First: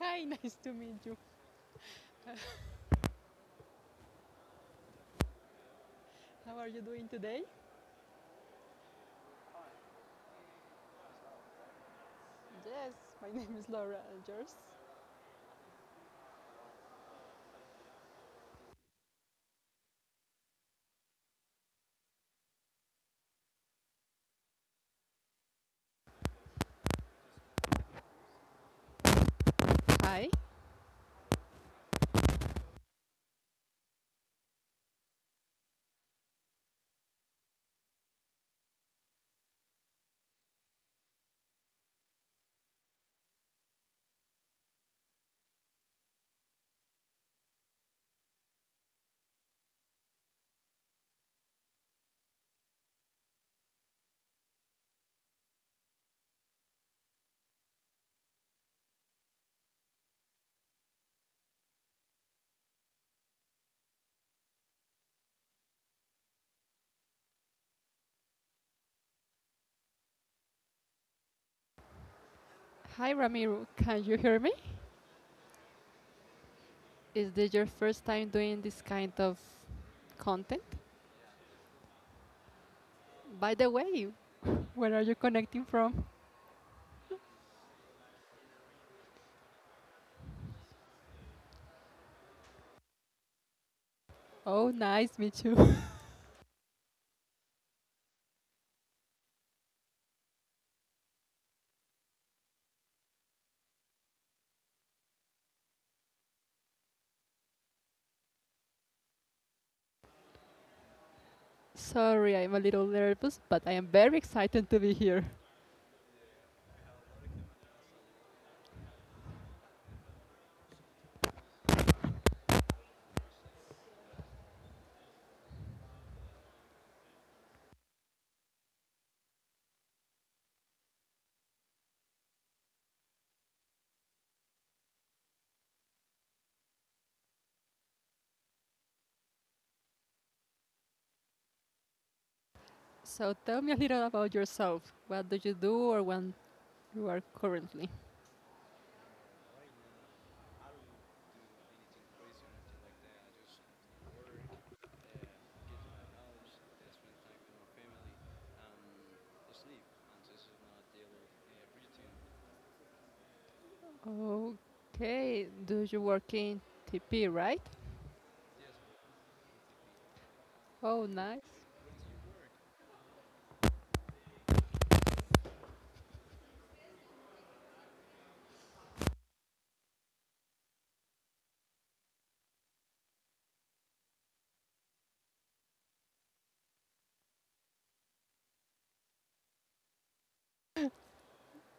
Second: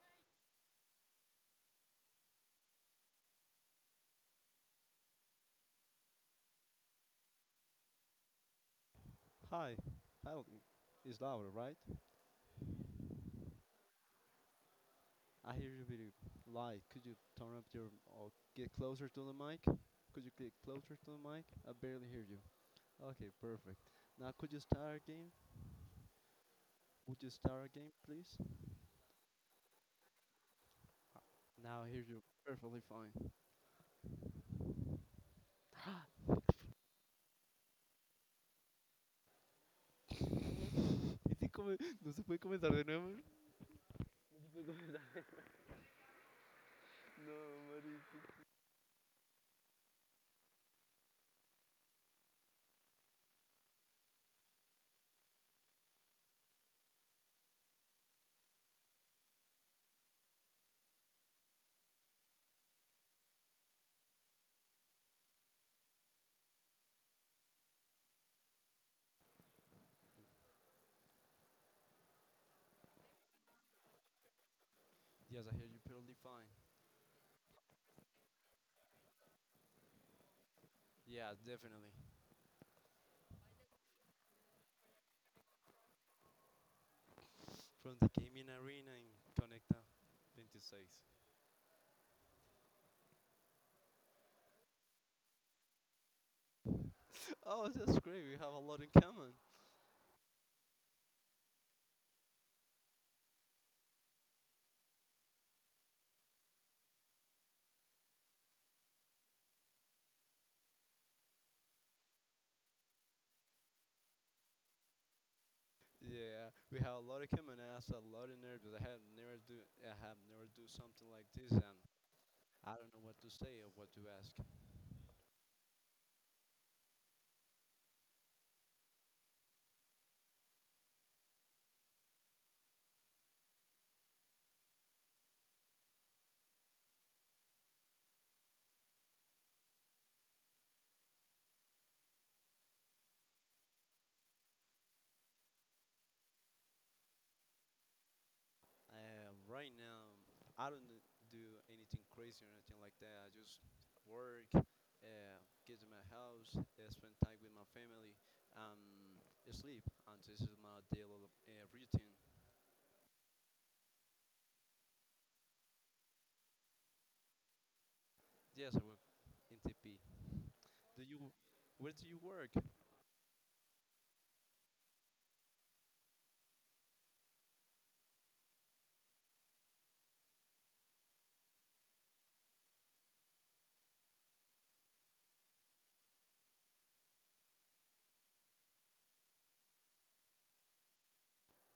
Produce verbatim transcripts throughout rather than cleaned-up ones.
Hi, nice to meet you. How are you doing today? Hi, hi, it's Laura, right? Yes, my name is Laura, and yours? I hear you very light. Could you turn up your or get closer to the mic? Could you get closer to the mic? I barely hear you. Okay, perfect. Now could you start again? Would you start again, please? Hi. Now I hear you perfectly fine. ¿Y si come- no se puede comenzar de nuevo? Hi, Ramiro. Can you hear me? Yes, I hear you perfectly fine. Is this your first time doing this kind of content? Yeah, definitely. By the way, where are you connecting from? From the gaming arena in Conecta twenty six. Oh, nice, me too. Oh, that's great. We have a lot in common. Sorry, I'm a little nervous, but I am very excited to be here. Yeah, we have a lot of common ass, a lot of nerves. I have never do, I have never do something like this, and I don't know what to say or what to ask. So tell me a little about yourself. What do you do or when you are currently? Uh, right now, I don't d- do anything crazy or anything like that. I just work, uh, get to my house, uh, spend time with my family, um, sleep, and this is my daily uh, routine. Okay, do you work in T P, right? Yes, I work in T P. Do Oh, you? nice. Where do you work?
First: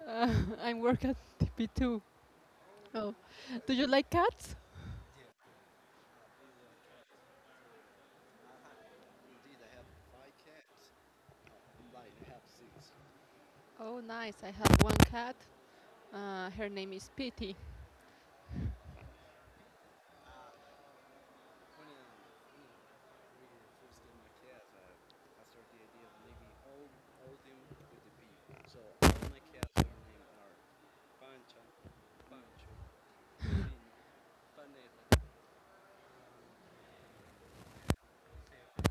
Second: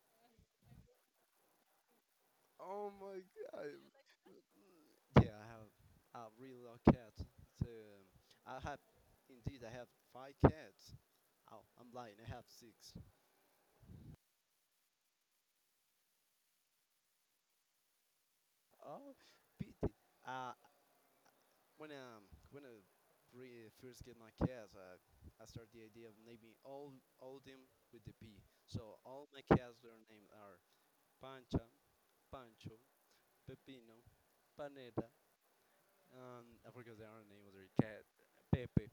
Uh, I work at T P two. Oh Oh, my God! do you like cats? Yeah, I have a really love cats. So um, I have indeed I have five cats. Oh, I'm lying. I have six. Oh, nice. I have one cat. Uh, her name is Pitty. Oh, pity. Uh, when um when I re- first get my cats, I I started the idea of naming all all them with the P. So all my cats their names are Pancha, Pancho, Pepino, Paneta, and I forgot the other name of their cat, Pepe.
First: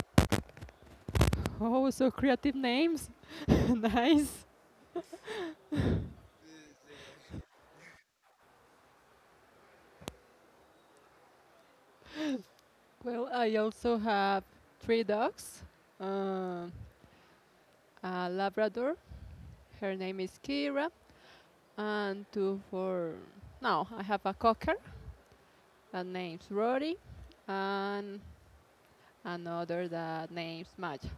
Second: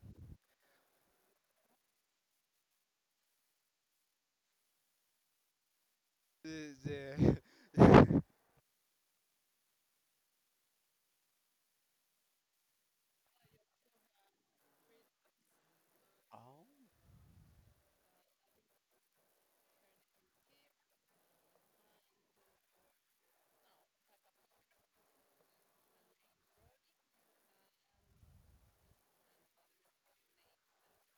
Oh, so creative names. Nice. The, the- Well, I also have three dogs, um, Oh. a Labrador. Her name is Kira. And two for. No, I have a cocker that name's Rory. And another that name's Maja.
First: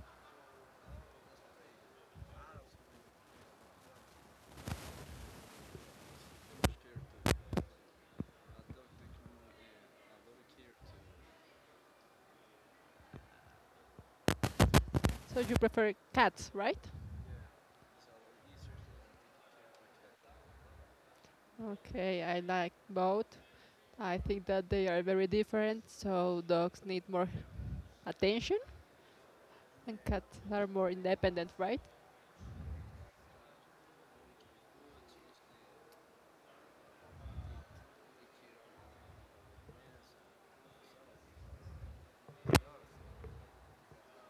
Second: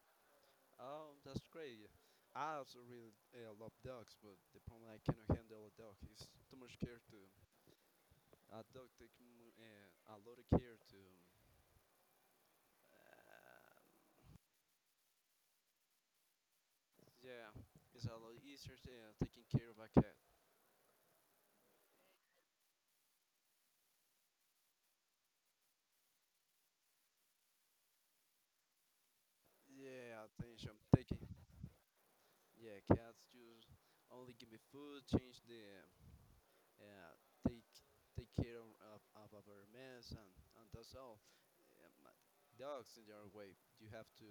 Oh, that's great. I also really uh, love dogs, but the problem I cannot handle a dog is too much care to. A dog take mu- uh, a lot of care to. Uh, So you prefer cats, right? yeah, it's a lot easier uh, taking care of a cat. Okay, I like both. I think that they are very different, so dogs need more attention, and Yeah, cats are attention more taking. independent, right? Yeah, cats just only give me food, change the uh, take take care of, of, of our mess, and, and that's all. Uh, Dogs in their way, you have to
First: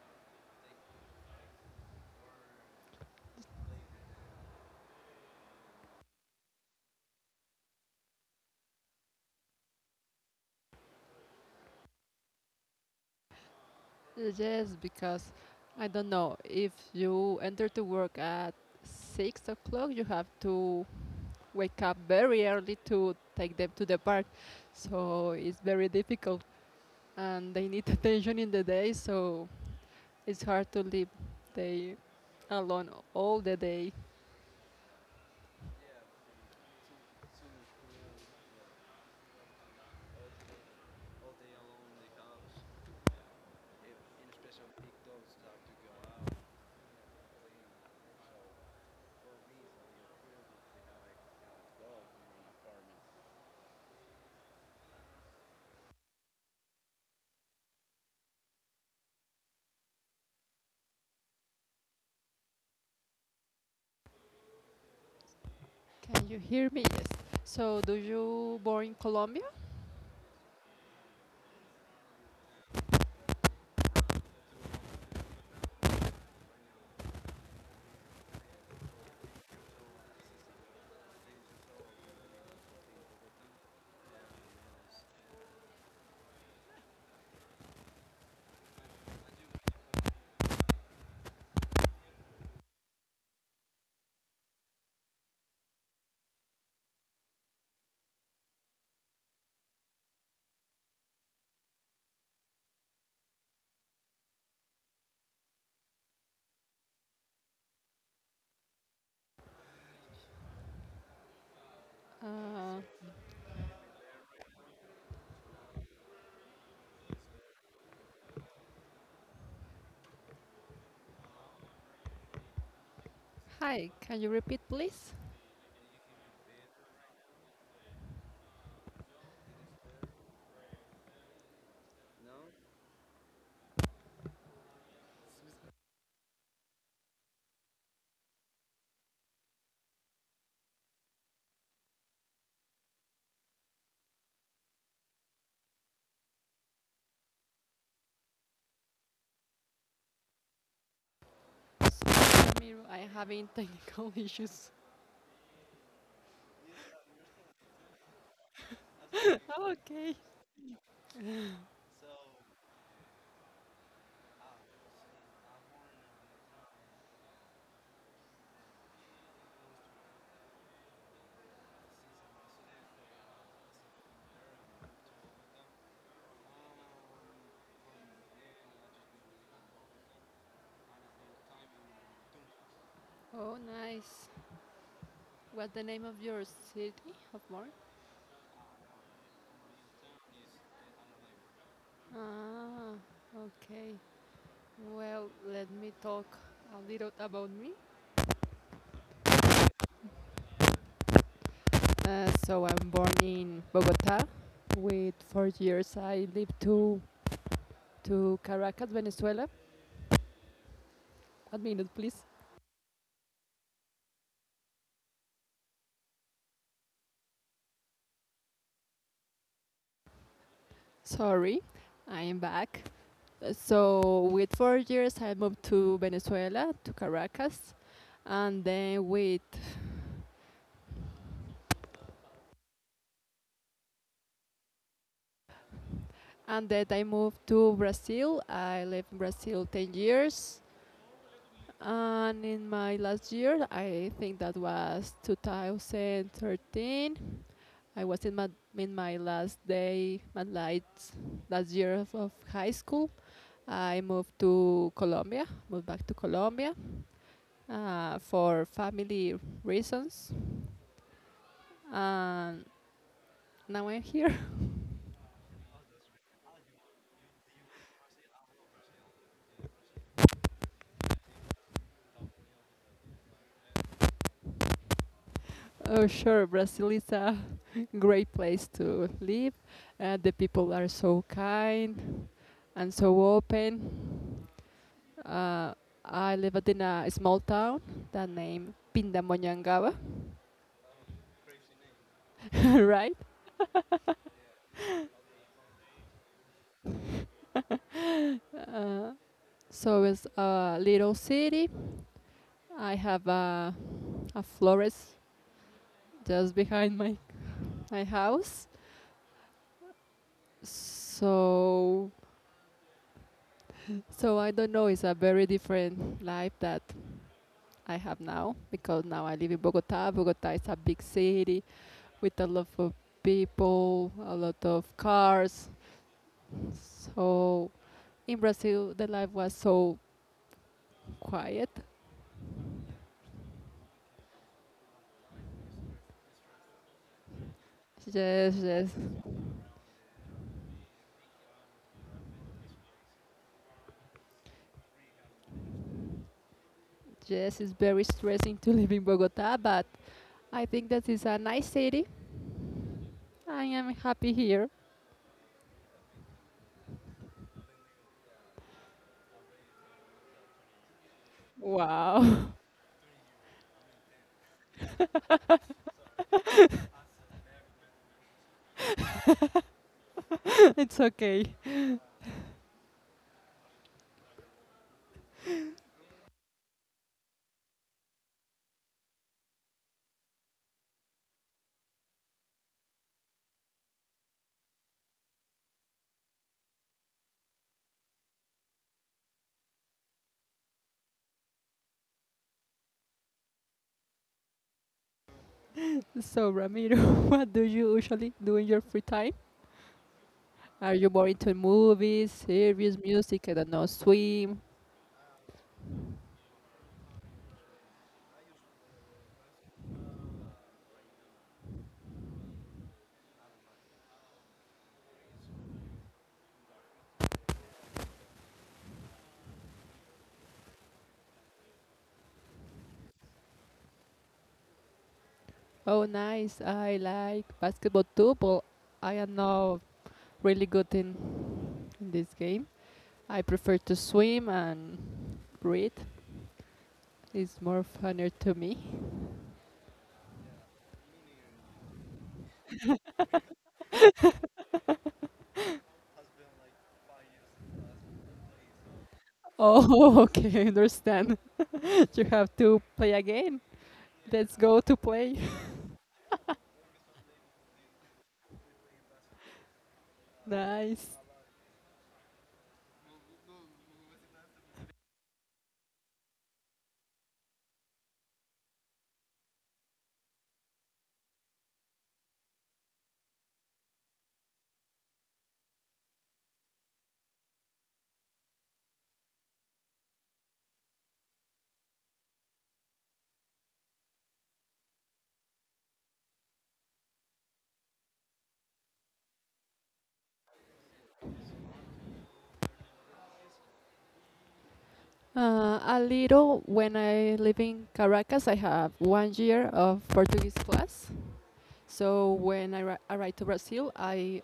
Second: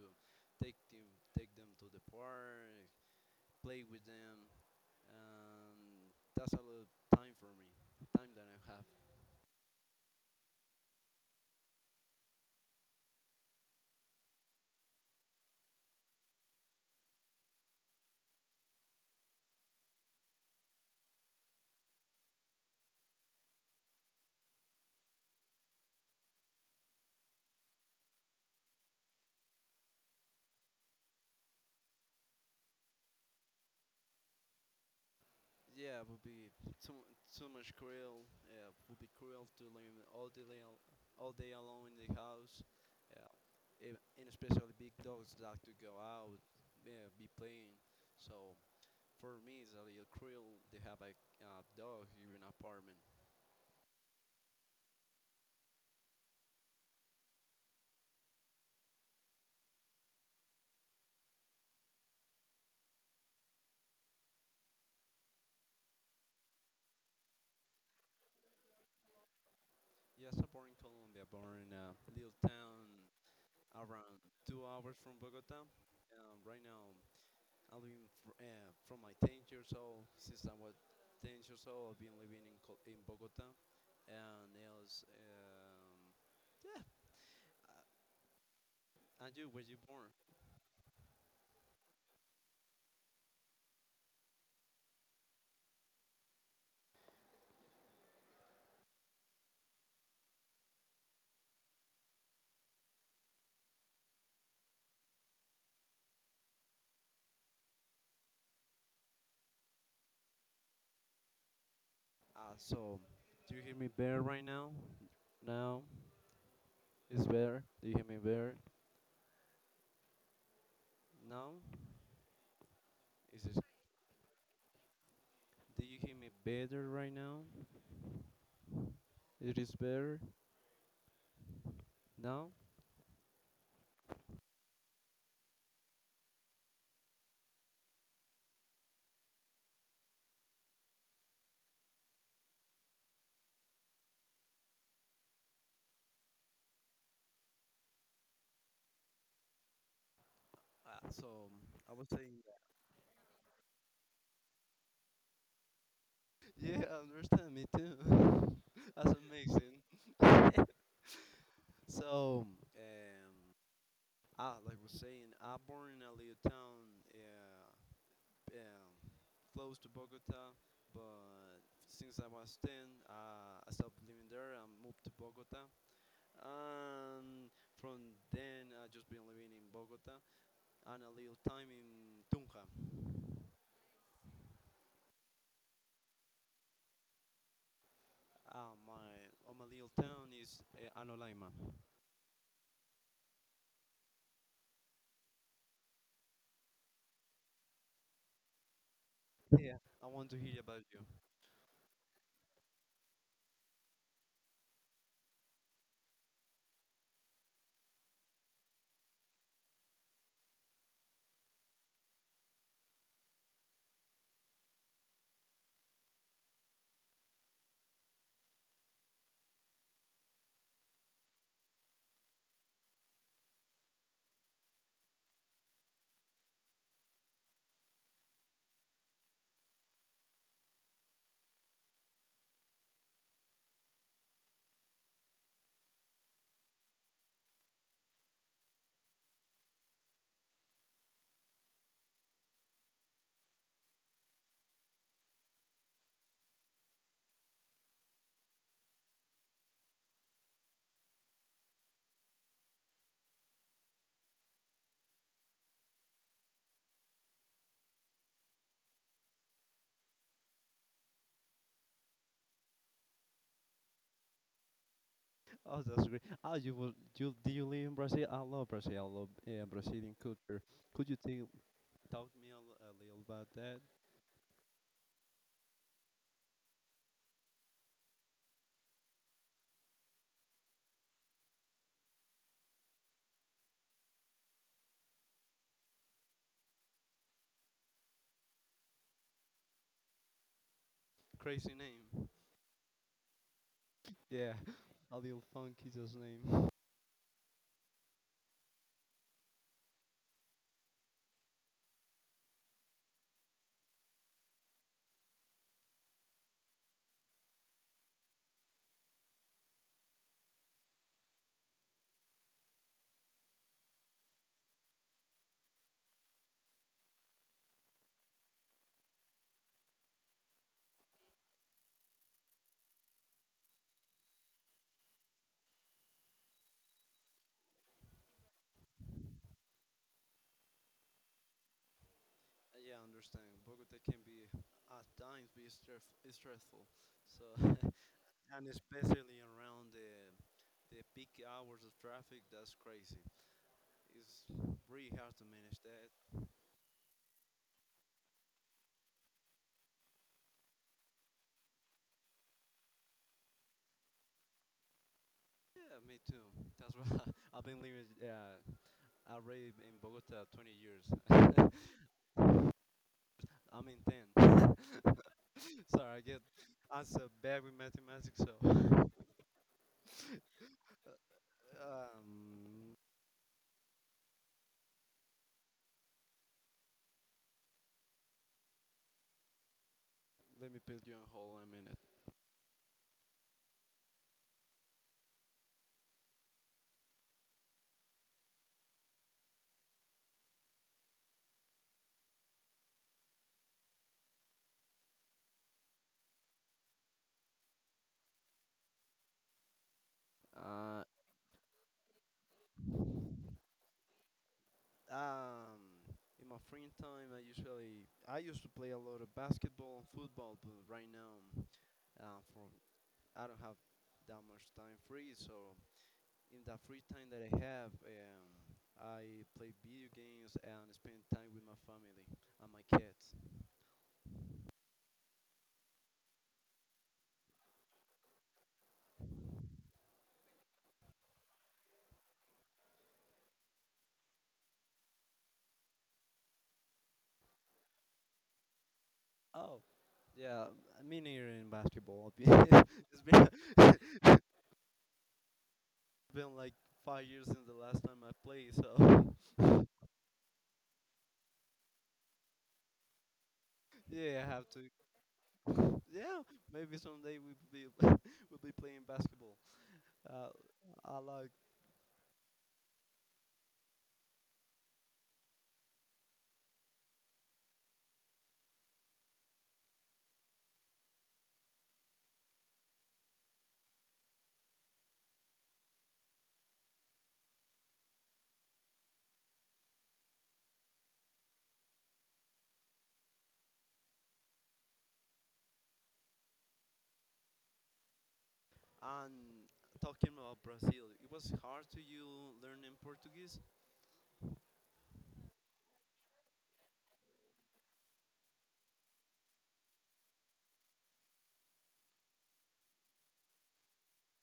take them take them to the park, play with them, and that's a lot of time for me, time that I have. Yes, because I don't know, if you enter to work at six o'clock, you have to wake up very early to take them to the park, so it's very difficult and they need attention in the day, so it's hard to leave they alone all the day. Yeah, it would be too too much cruel. Yeah, it would be cruel to live all day al- all day alone in the house. Yeah, and and especially big dogs like to go out, yeah, be playing. So for me, it's a little cruel to have a uh, dog here in an apartment. Can you hear me? Yes. So, do you born in Colombia? Yes, I'm born in Colombia, born in a little town around two hours from Bogota. Um, right now, I'm living fr- uh, from my ten years old. Since I was ten years old, I've been living in, Col- in Bogota. And else, um, yeah, uh, and you, where you born? Uh, Uh, so, do you hear me better right now? Now, it's better. Do you hear me better? Now, is this Hi, can you repeat, please? Do you hear me better right now? It is better now. Uh, so I was saying Sorry, that. Ramiro, I'm having technical issues. Yeah, I understand me too. That's Oh, okay. amazing. so um, ah, like I was saying, I born in a little town, yeah, um, close to Bogota, but since I was ten, uh, I stopped living there and moved to Bogota. And from then, I just been living in Bogota and a little time in Tunja. Oh, nice. What's the name of your city of Mar? Uh, my Oh, my little town is uh, Anolaima. Ah, okay. Well, let me talk a little about me. Yeah, I want to hear about you. Uh, so I'm born in Bogota. With four years, I lived to to Caracas, Venezuela. One minute, please. Sorry, I am back. Uh, So with four years, I moved to Venezuela to Caracas, and then with and then I moved to Brazil. I lived in Brazil ten years, and in my last year, I think that was twenty thirteen. I was in my in my last day, my last last year of, of high school. I moved to Colombia, moved back to Colombia uh, for family reasons. And now I'm here. Oh, that's great. Ah, you will you do You live in Brazil? I love Brazil. I love, yeah, Brazilian culture. Could you tell talk me a, l- a little about that Oh, sure, Brazil is a great place to live. Uh, the people are so kind and so open. Uh, I lived in a small town that named Pindamonhangaba, crazy name? right? Yeah, a little funky just name. Uh, so it's a little city. I have a, a florist just behind my my house. So so I don't know. It's a very different life that I have now because now I live in Bogota. Bogota is a big city with a lot of people, a lot of cars. So in Brazil, the life was so quiet. Yeah, I understand. Bogota can be at times be stress, stressful. So Yes, and yes, especially around the the peak hours of traffic, that's crazy. It's really hard to manage that. yes, it's very stressing to live in Bogota, but I think that is a nice city. I am happy here. Yeah, me too. That's why I've been living. Uh, already in Bogota twenty years. Wow. I'm in ten. Sorry, I get I'm so bad with mathematics. So, um, let me put you on hold a minute. So, Ramiro, what do you usually do in your free time? Are Uh, you more into movies, series, music? I don't know, swim. um, in my free time, I usually I used to play a lot of basketball and football, but right now, um, for I don't have that much time free, so in the free time that I have, um, I play video games and spend time with my family and my cats. Oh, nice. I like basketball too, but I am not really good in, in this game. I prefer to swim and breathe. It's more funner to me. Oh, yeah, me mini in basketball. It's been it's been like five years since the last time I played, so Oh, okay, I understand. You have to play a game. yeah, I Let's have go to. to play. Yeah, maybe someday we'll be we'll be playing basketball. Uh, Nice. I like and Talking about Brazil, it was hard to you learning Portuguese. Uh, a little when I live in Caracas, I have one year of Portuguese class. So when I arri- arrived to Brazil, I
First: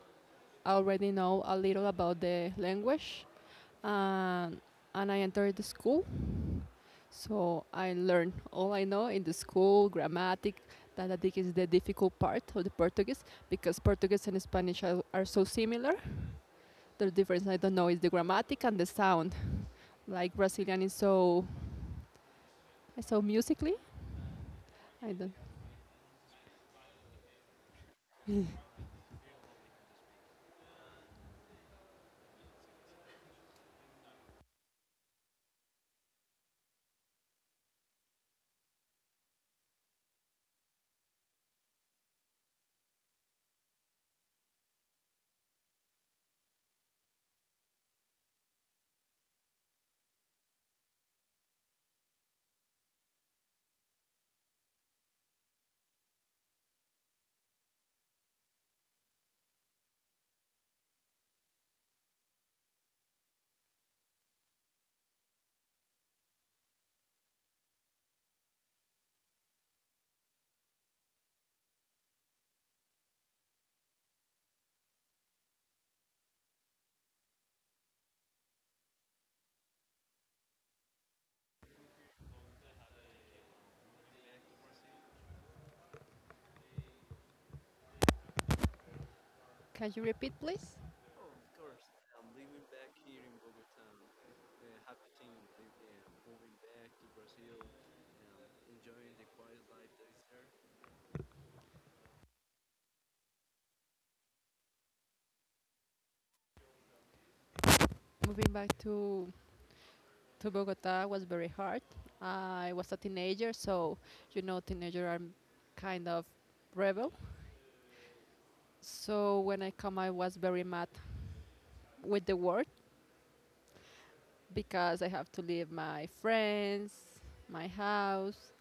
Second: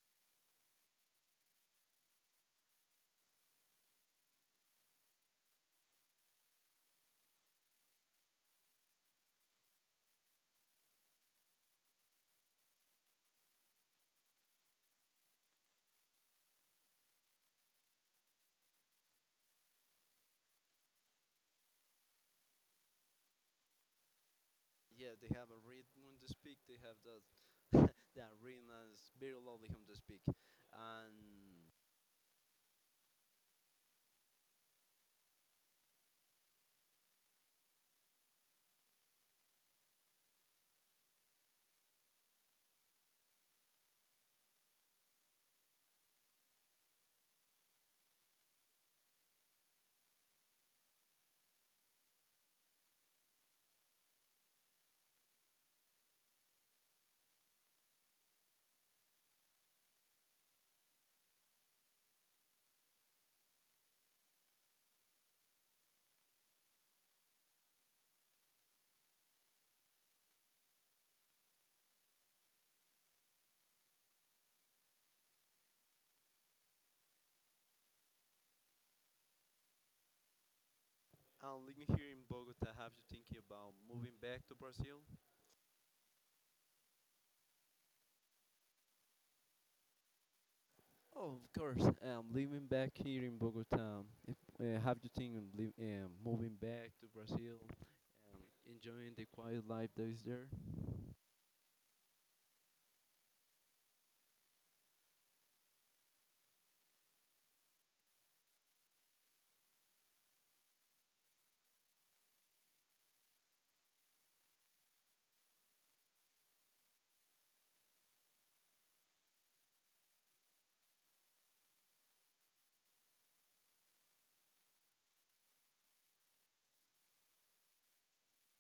already know a little about the language, and and I entered the school. So I learned all I know in the school, grammatic, that I think is the difficult part of the Portuguese because Portuguese and Spanish are, are so similar. The difference I don't know is the grammatic and the sound. Like Brazilian is so so musically. I Yeah, they don't. have a rhythm to speak. They have that that rhythm is very lovely him to speak. And and living here in Bogota, have you thinking about moving back to Brazil? Can you repeat, please? Oh, of course. Um, living back here in Bogota, if, uh, have you think of liv- um, moving back to Brazil, um, enjoying the quiet life that is there? Moving back to to Bogota was very hard. I was a teenager, so you know, teenagers are kind of rebel. So when I come, I was very mad with the world because I have to leave my friends, my house,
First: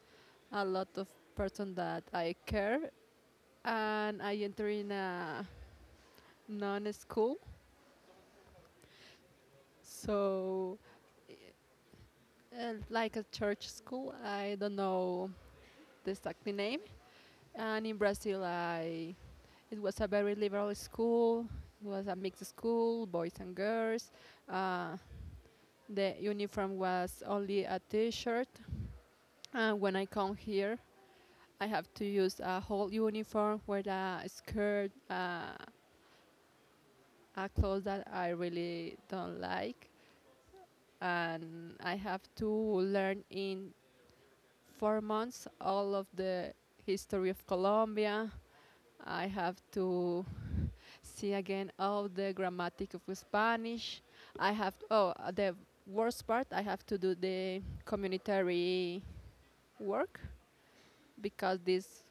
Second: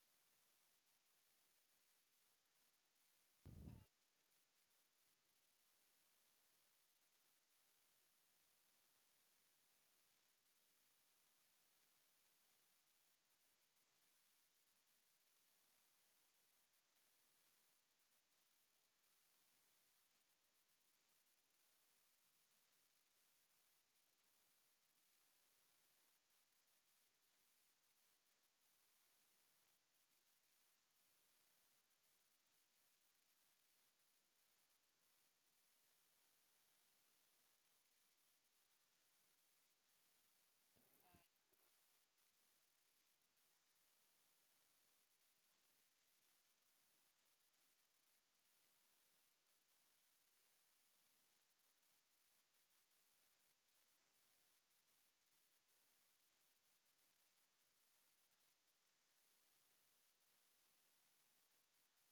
a lot of person that I care, and I enter in a non-school. So uh, like a church school. I don't know the exact name. And in Brazil, I it was a very liberal school. It was a mixed school, boys and girls. Uh, the uniform was only a T-shirt. And when I come here, I have to use a whole uniform with a skirt, uh, a clothes that I really don't like, and I have to learn in four months all of the history of Colombia. I have to see again all the grammatic of Spanish. I have oh uh, The worst part, I have to do the communitary work because this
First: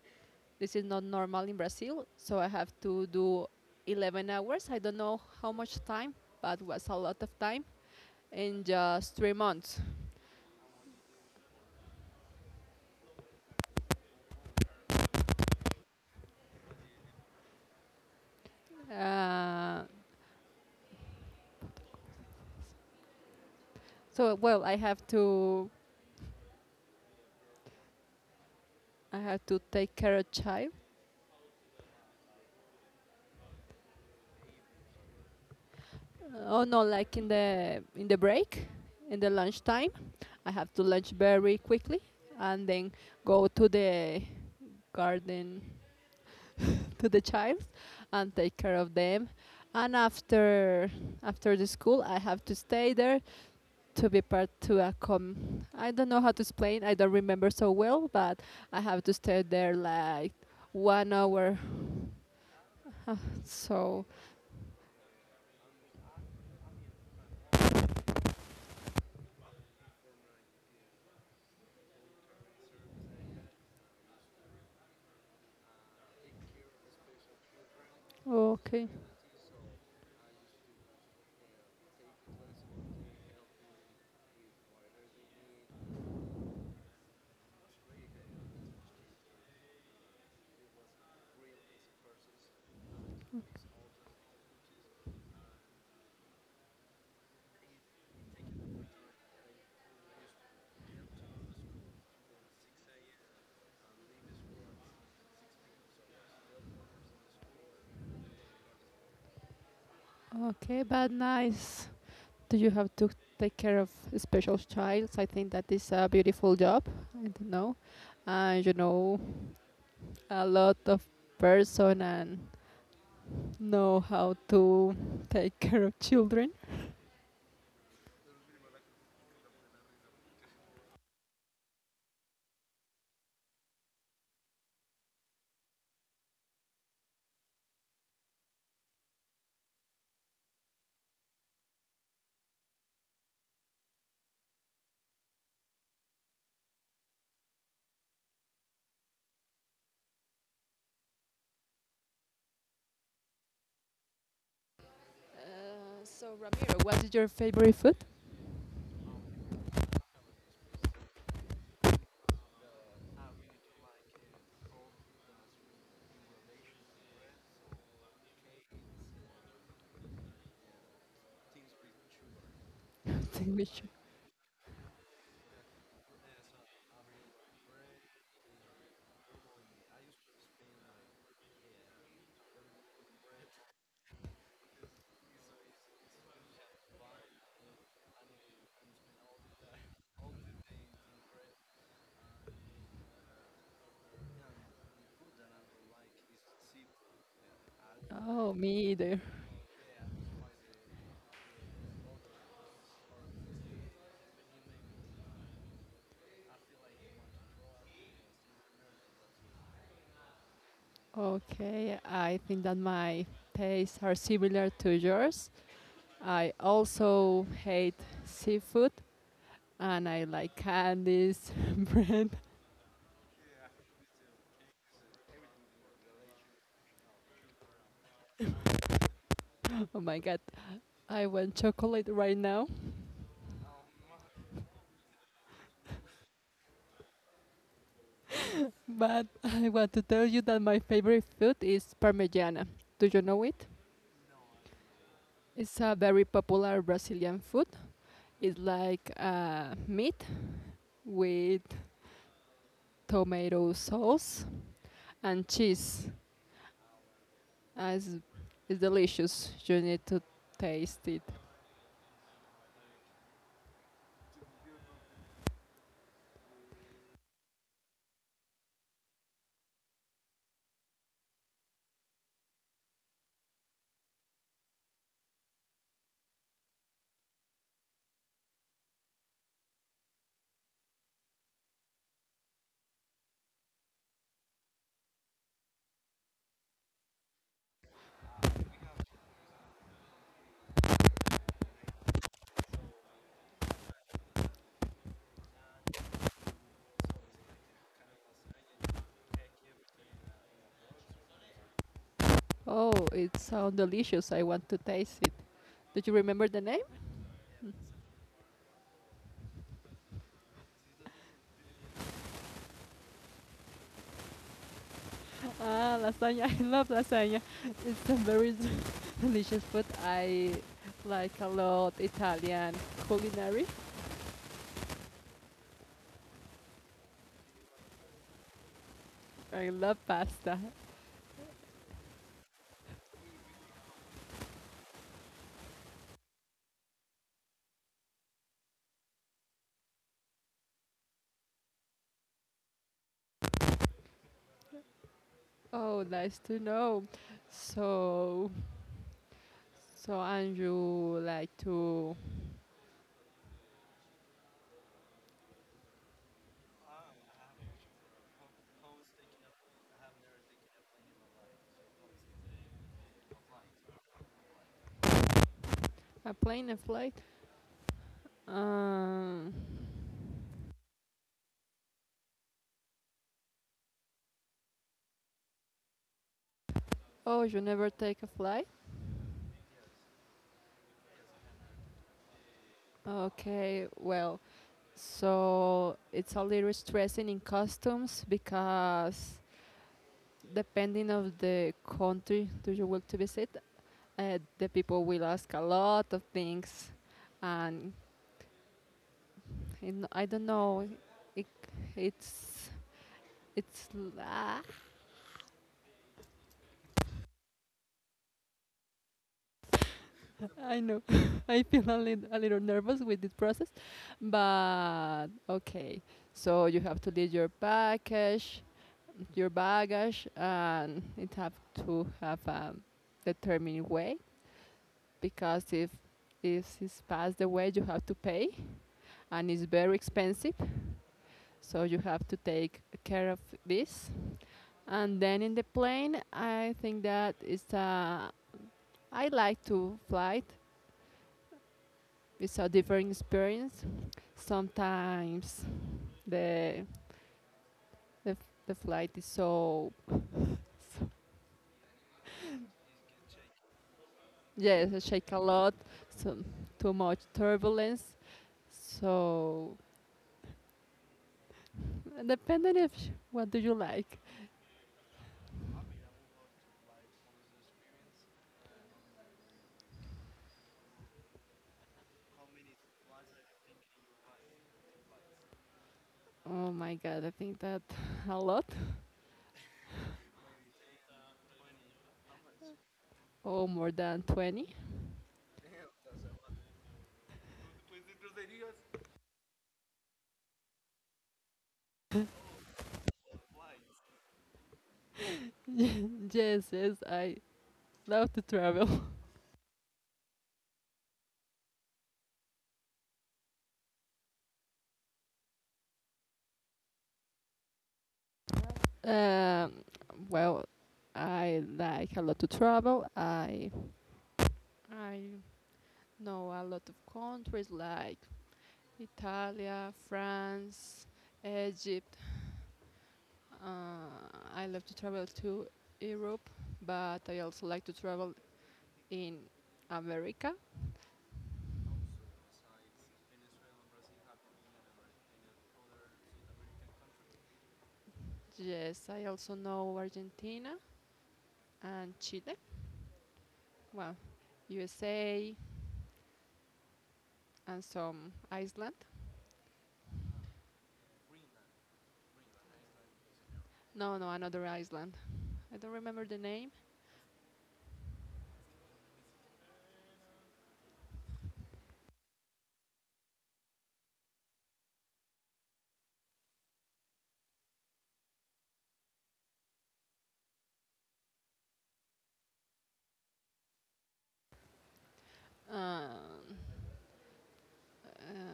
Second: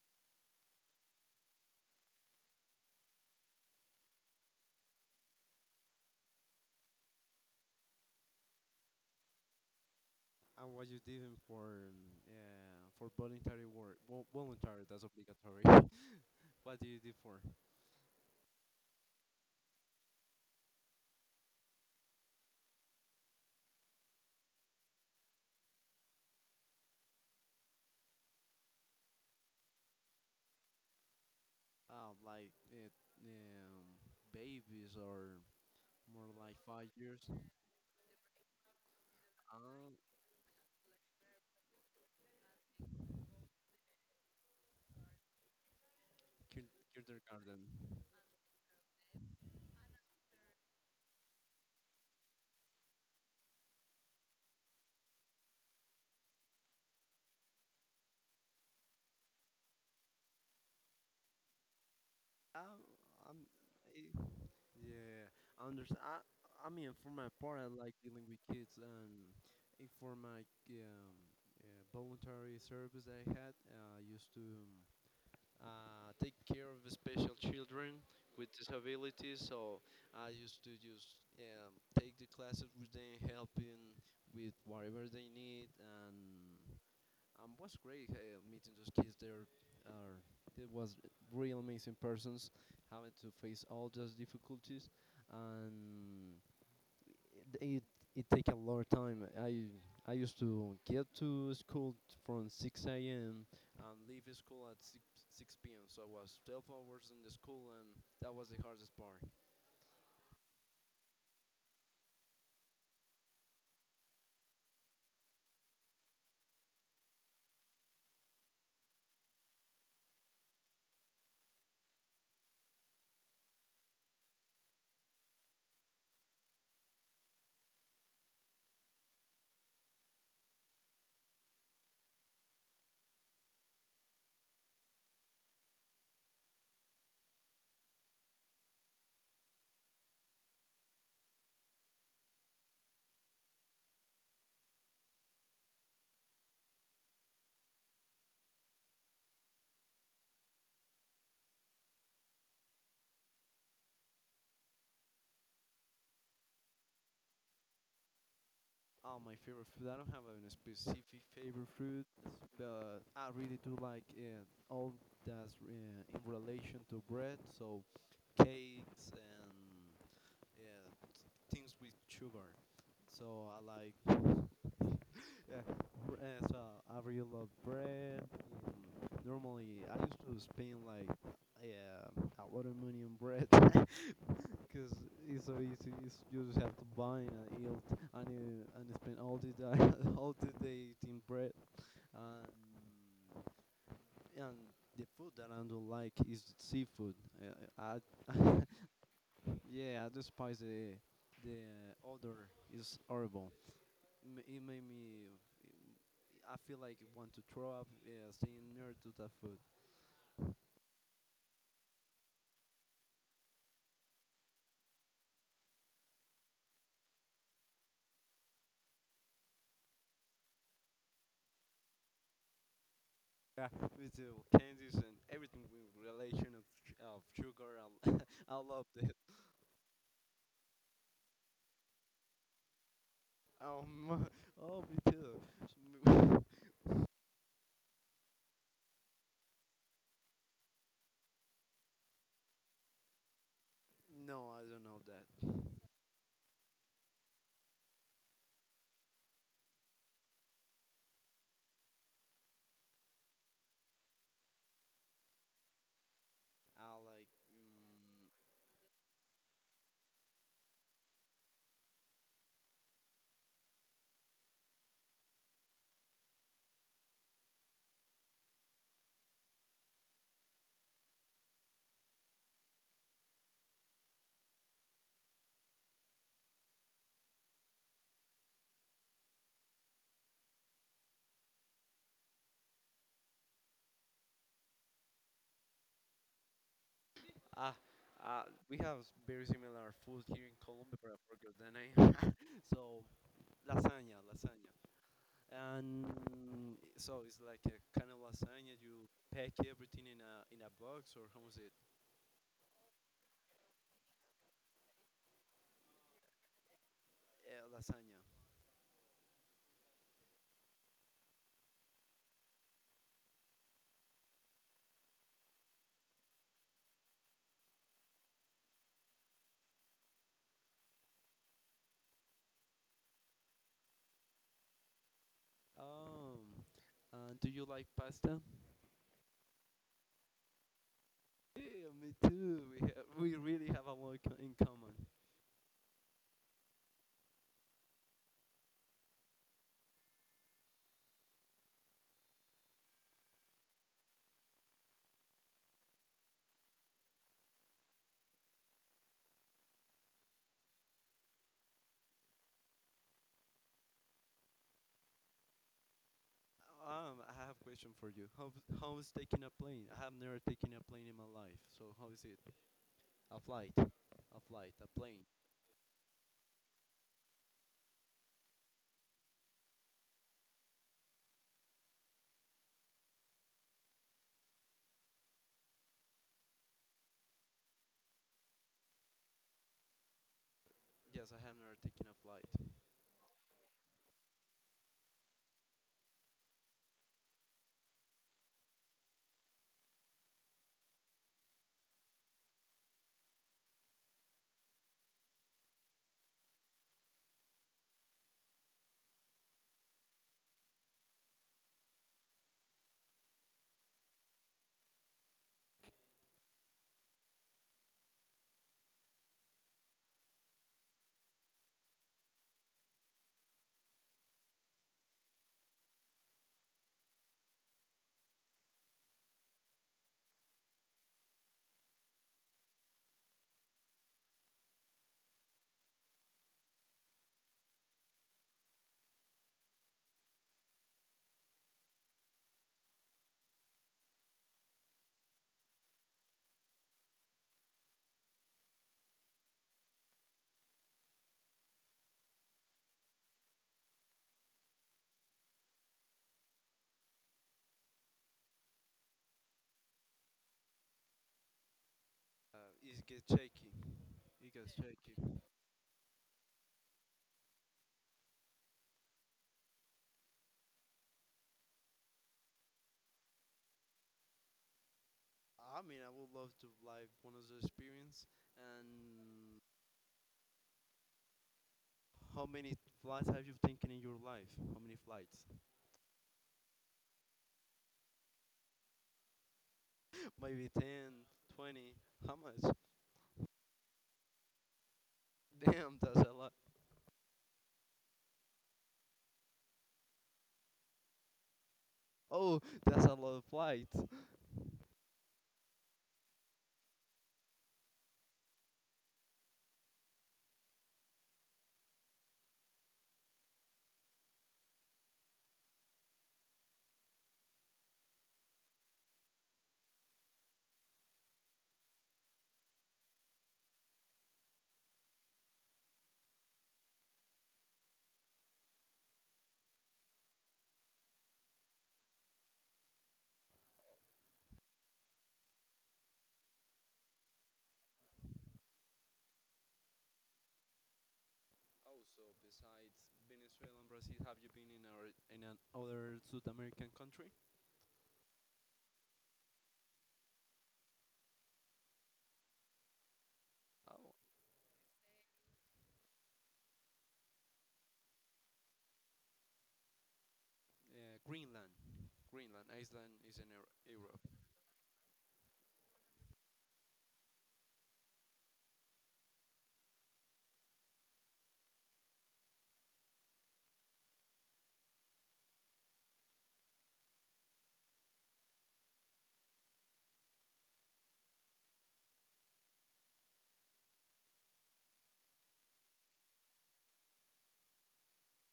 this is not normal in Brazil. So I have to do eleven hours. I don't know how much time, but it was a lot of time in just three months. And what you doing for um, uh, for voluntary work? Vo- voluntary, that's obligatory. What do you do for? Uh, so well, I have to I have to take care of child. Oh, like it, um, babies or more Uh, like Oh, no, five like years. in the in the break, in the lunch time, Um, I have to lunch very quickly and then go to the garden kin- to the child Kindergarten. and take care of them. And after after the school, I have to stay there to be part to a com. I don't know how to explain. I don't remember so well, but I have to stay there like one hour. Um, Ah, I'm, So eh, yeah, I understand. I, I mean, for my part, I like dealing with kids, and eh, for my um, uh, voluntary service I had, uh, I used to. Um, uh, take care of special children with okay, disabilities. So I used to just um, take the classes with them, helping with whatever they need, and um, was great uh, meeting those kids. There are It was real amazing persons having to face all those difficulties, and it, it, it take a lot of time. I I used to get to school from six a m and leave school at six, six p m. So I was twelve hours in the school, and that was the hardest part. okay, but nice. Do you have to take care of special child? I think that is a beautiful job. I don't know. Uh, you know, a lot of person and know how to take care of children. Uh, so Ramiro, what is your favorite food? Oh, my favorite food. I don't have a specific favorite food, but I really do like uh, all that's uh, in relation to bread. So cakes and, yeah, things with sugar. So I Sandwich. like. Yeah. Bre- uh, So I really love bread. And normally, I used to spend like, yeah, a lot of money on bread because it's so easy. It's, you just have to buy and eat and uh, and spend all the day all the day eating bread. And and the food that I don't like is seafood. Uh, I Oh, me either. yeah, I despise the the odor. It's horrible m- it made me. I feel like I want to throw up, yeah, staying near to that food. Okay, I think that my tastes are similar to yours. I also hate seafood, and I like candies, bread. Yeah, with the candies and everything with relation of, sh- of sugar. I, l- I love that. Oh my god, I want chocolate right now, Um, oh, me too. but I want to tell you that my favorite food is parmigiana. Do you know it? No, I don't know that. It's a very popular Brazilian food. It's like uh, meat with tomato sauce and cheese. I like. Uh, It's, Mm, it's delicious. You need to taste it. ah, uh, we have s- very similar food here in Colombia, but I forgot the name. So lasagna, lasagna. And so it's like a kind of lasagna. You pack everything in a in a box, or how is it? Oh, it sounds delicious. I want to taste it. Do you remember the name? Uh, lasagna. Ah, lasagna. I love lasagna. It's a very delicious food. I like a lot Italian culinary. Um, uh, do you like pasta? I love pasta. Yeah, me too. We have, we really have a lot co- in common. Oh, nice to know. So, so and you like to Um, I have a question for you. How how is taking a plane? I have never taken a plane in my life. So how is it? A flight, a flight, a plane. a plane a flight? Um, oh, you never take a flight? Yes, I have never taken a flight. Okay, well, so it's a little stressing in customs because depending of the country do you want to visit, uh, the people will ask a lot of things, and in, I don't know. It, it's it's ah, I know. I feel a, lit a little nervous with this process, but okay. So you have to leave your package, your baggage, and it have to have a determined way because if if it's past the way you have to pay, and it's very expensive. So you have to take care of this. And then in the plane, I think that it's a I like to fly. It. It's a different experience. Sometimes the the, the flight is so. Uh, it gets shaky. It gets Yes, I shake a shaky. lot, so too much turbulence. So depending if what do you like. I mean, I would love to like one of the experience. And how many flights have you taken in your life? How many flights? Oh my god, I think that a lot. Maybe ten, twenty. How much? Oh, more than twenty. Damn, that's a lot. Oh, that's a lot of flights. Yes, yes, I love to travel. Um, well, I like a lot to travel. I I know a lot of countries like Italy, France, Egypt. Uh, I love to travel to Europe, but I also like to travel in America. Also, besides Venezuela and Brazil, have you been in our in an other South American country? Yes, I also know Argentina and Chile. Oh, Well, U S A and some Iceland. yeah, Greenland. Greenland, Iceland is in Eu- No, Europe. no, another Iceland. I don't remember the name. Um, Uh,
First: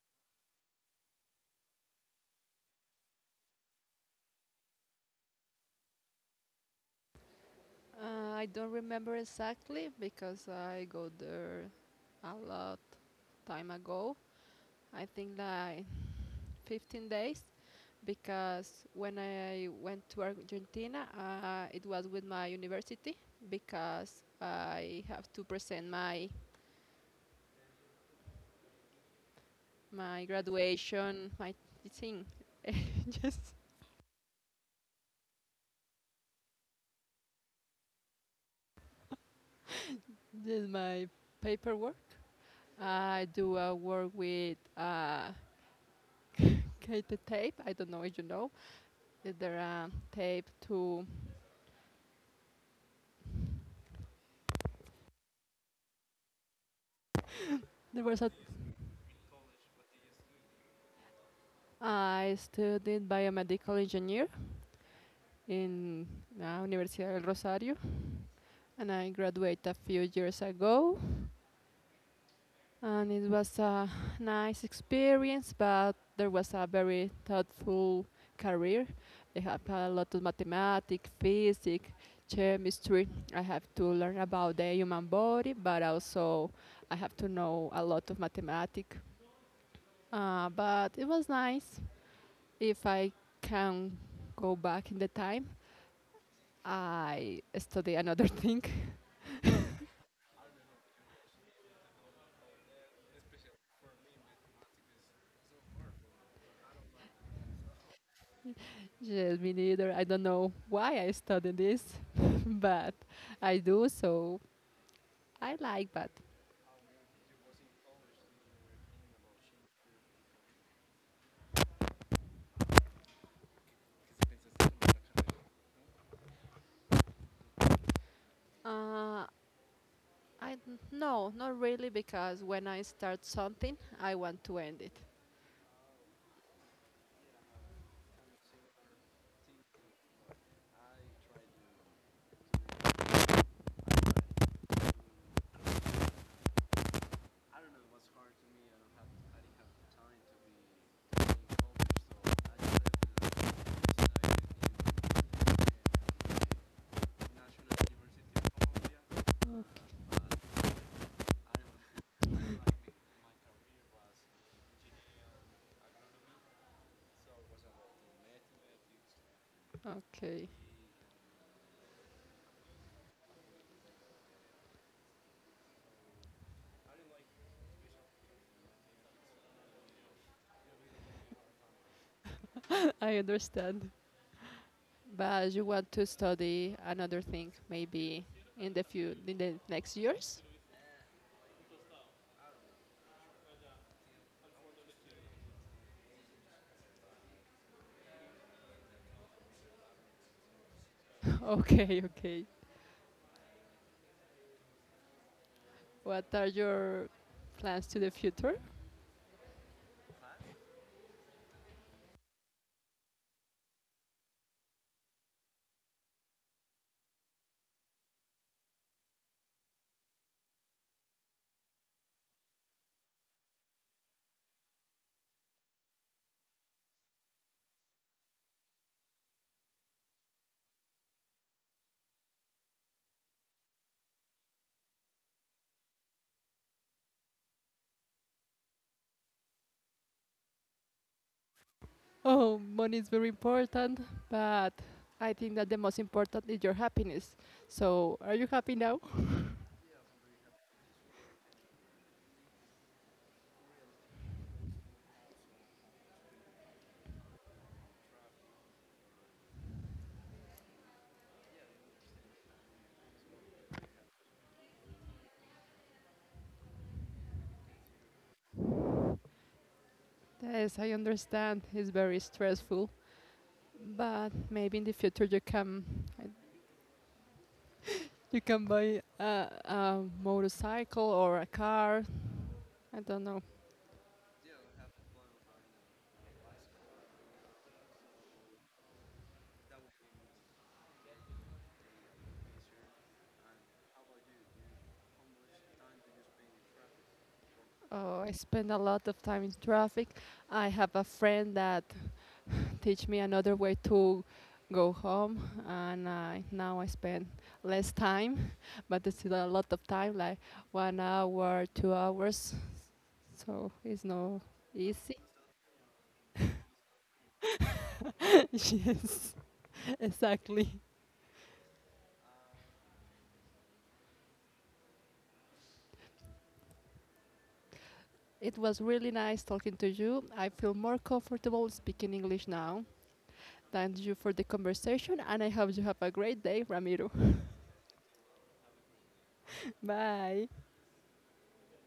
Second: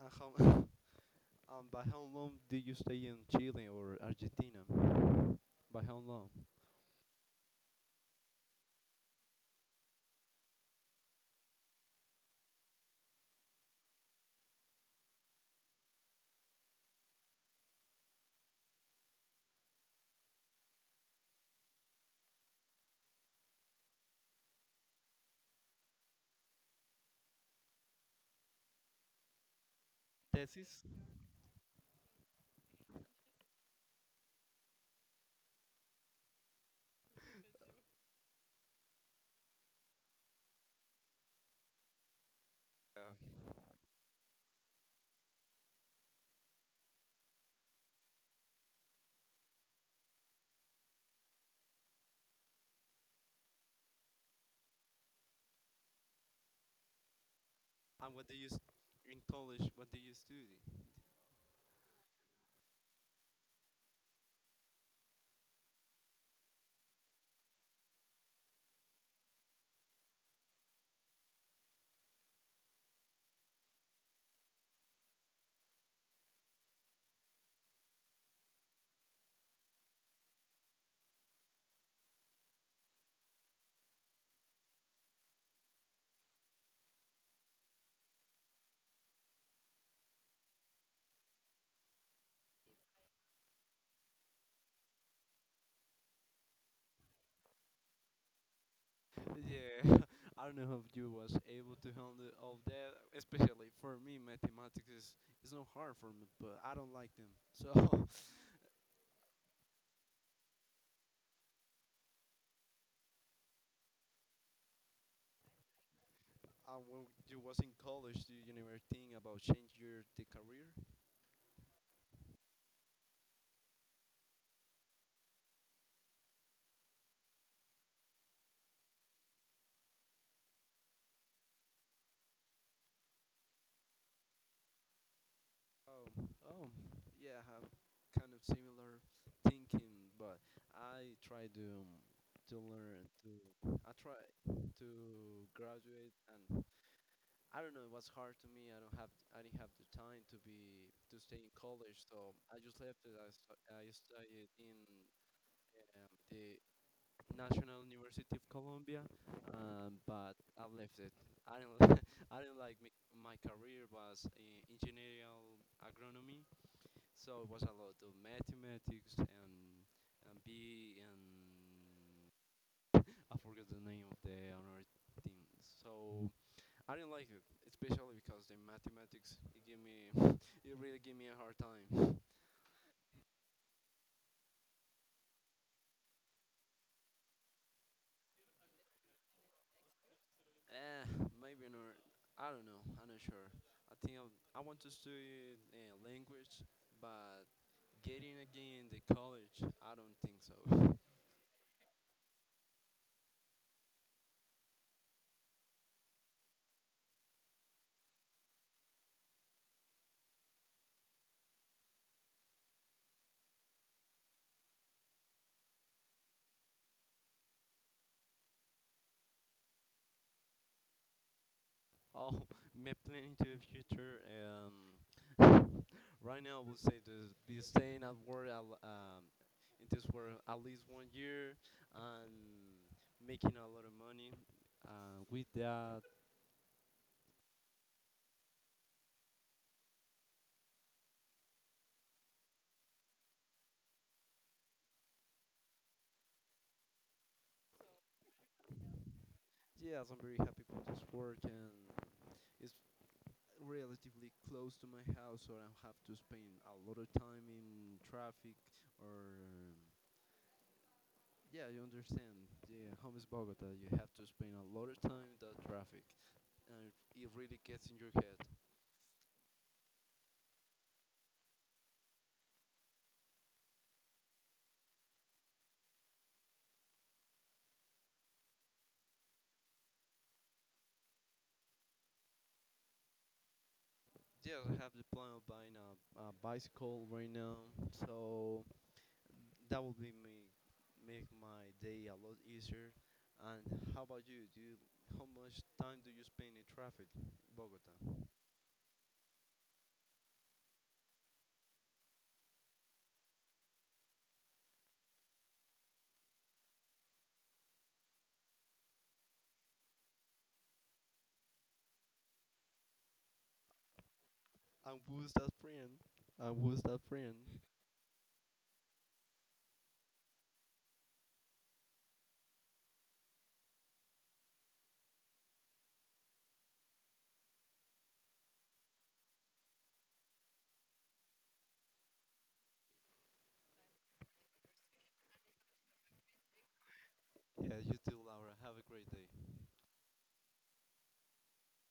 And how? And by how long did you stay in Chile or Argentina? By how long? uh, I don't remember exactly because I go there a lot time ago. I think like fifteen days because when I went to Argentina, uh, it was with my university because I have to present my my Thesis. graduation, my thing, just just my paperwork. I Yeah. do a work with uh, Cathode tape. I don't know if you know. Is there a tape to? There And was what a. do you s- in college? What do you study? I studied biomedical engineer in uh, Universidad del Rosario, and I graduated a few years ago. And it was a nice experience, but there was a very thoughtful career. I have a lot of mathematics, physics, chemistry. I have to learn about the human body, but also I have to know a lot of mathematics. Uh, but it was nice. If I can go back in the time, I study another thing. Yeah, I don't know if you was able to handle all that. Especially for me, mathematics is it's not hard for me, but I don't like them. So, Yes, me neither. I don't know why I study this, but I do. So I like that. uh, when you was in college, do you never think about change your the career? Uh, I d- no, not really, because when I start something, I want to end it. Oh, oh, yeah, I have kind of similar thinking, but I try to um, to learn to I try to graduate and I don't know. It was hard to me. I don't have. I didn't have the time to be to stay in college, so I just left it. I, stu- I studied in um, the National University of Colombia, um, but I left it. I didn't. I didn't like my, my career was in engineering agronomy, so it was a lot of mathematics and and Okay, B and I forget the name of the honor thing. So I didn't like it, especially because the mathematics it gave me it really gave me a hard time. I understand. But you want to study another thing, maybe in the few in the next years. Eh, Maybe not. I don't know. I'm not sure. I think I'll, I want to study uh, language, but getting again the college, I don't think so. Okay, okay. What are your plans to the future? Oh, my plan to the future. Um, right now, I would say to be staying at work at l- um, in this work at least one year and making a lot of money. Uh, with that, Oh, money is very important, but I think that the most important is your happiness. So, are you happy now? yes, I'm very happy about this work, and it's relatively close to my house, so I don't have to spend a lot of time in traffic. Or um, Yeah, you understand. Yeah, home is Bogota. You have to spend a lot of time in that traffic, and it really gets in your head. Yes, I understand. It's very stressful, but maybe in the future you can you can buy a, a motorcycle or a car. I don't know. Yeah, I have the plan of buying a, a bicycle right now, so that will be me make my day a lot easier. And how about you? Do you, how much time do you spend in traffic, in Bogota? Oh, I spend a lot of time in traffic. I have a friend that teach me another way to go home, and I now I spend less time, but it's still a lot of time, like one hour, two hours, so it's not And easy. who's that friend? And who's that friend? Yes, exactly. It was really nice talking to you. I feel more comfortable speaking English now. Thank you for the conversation, and I hope you have a great day, Ramiro. Yeah, you too, Laura. Have a great day. Bye.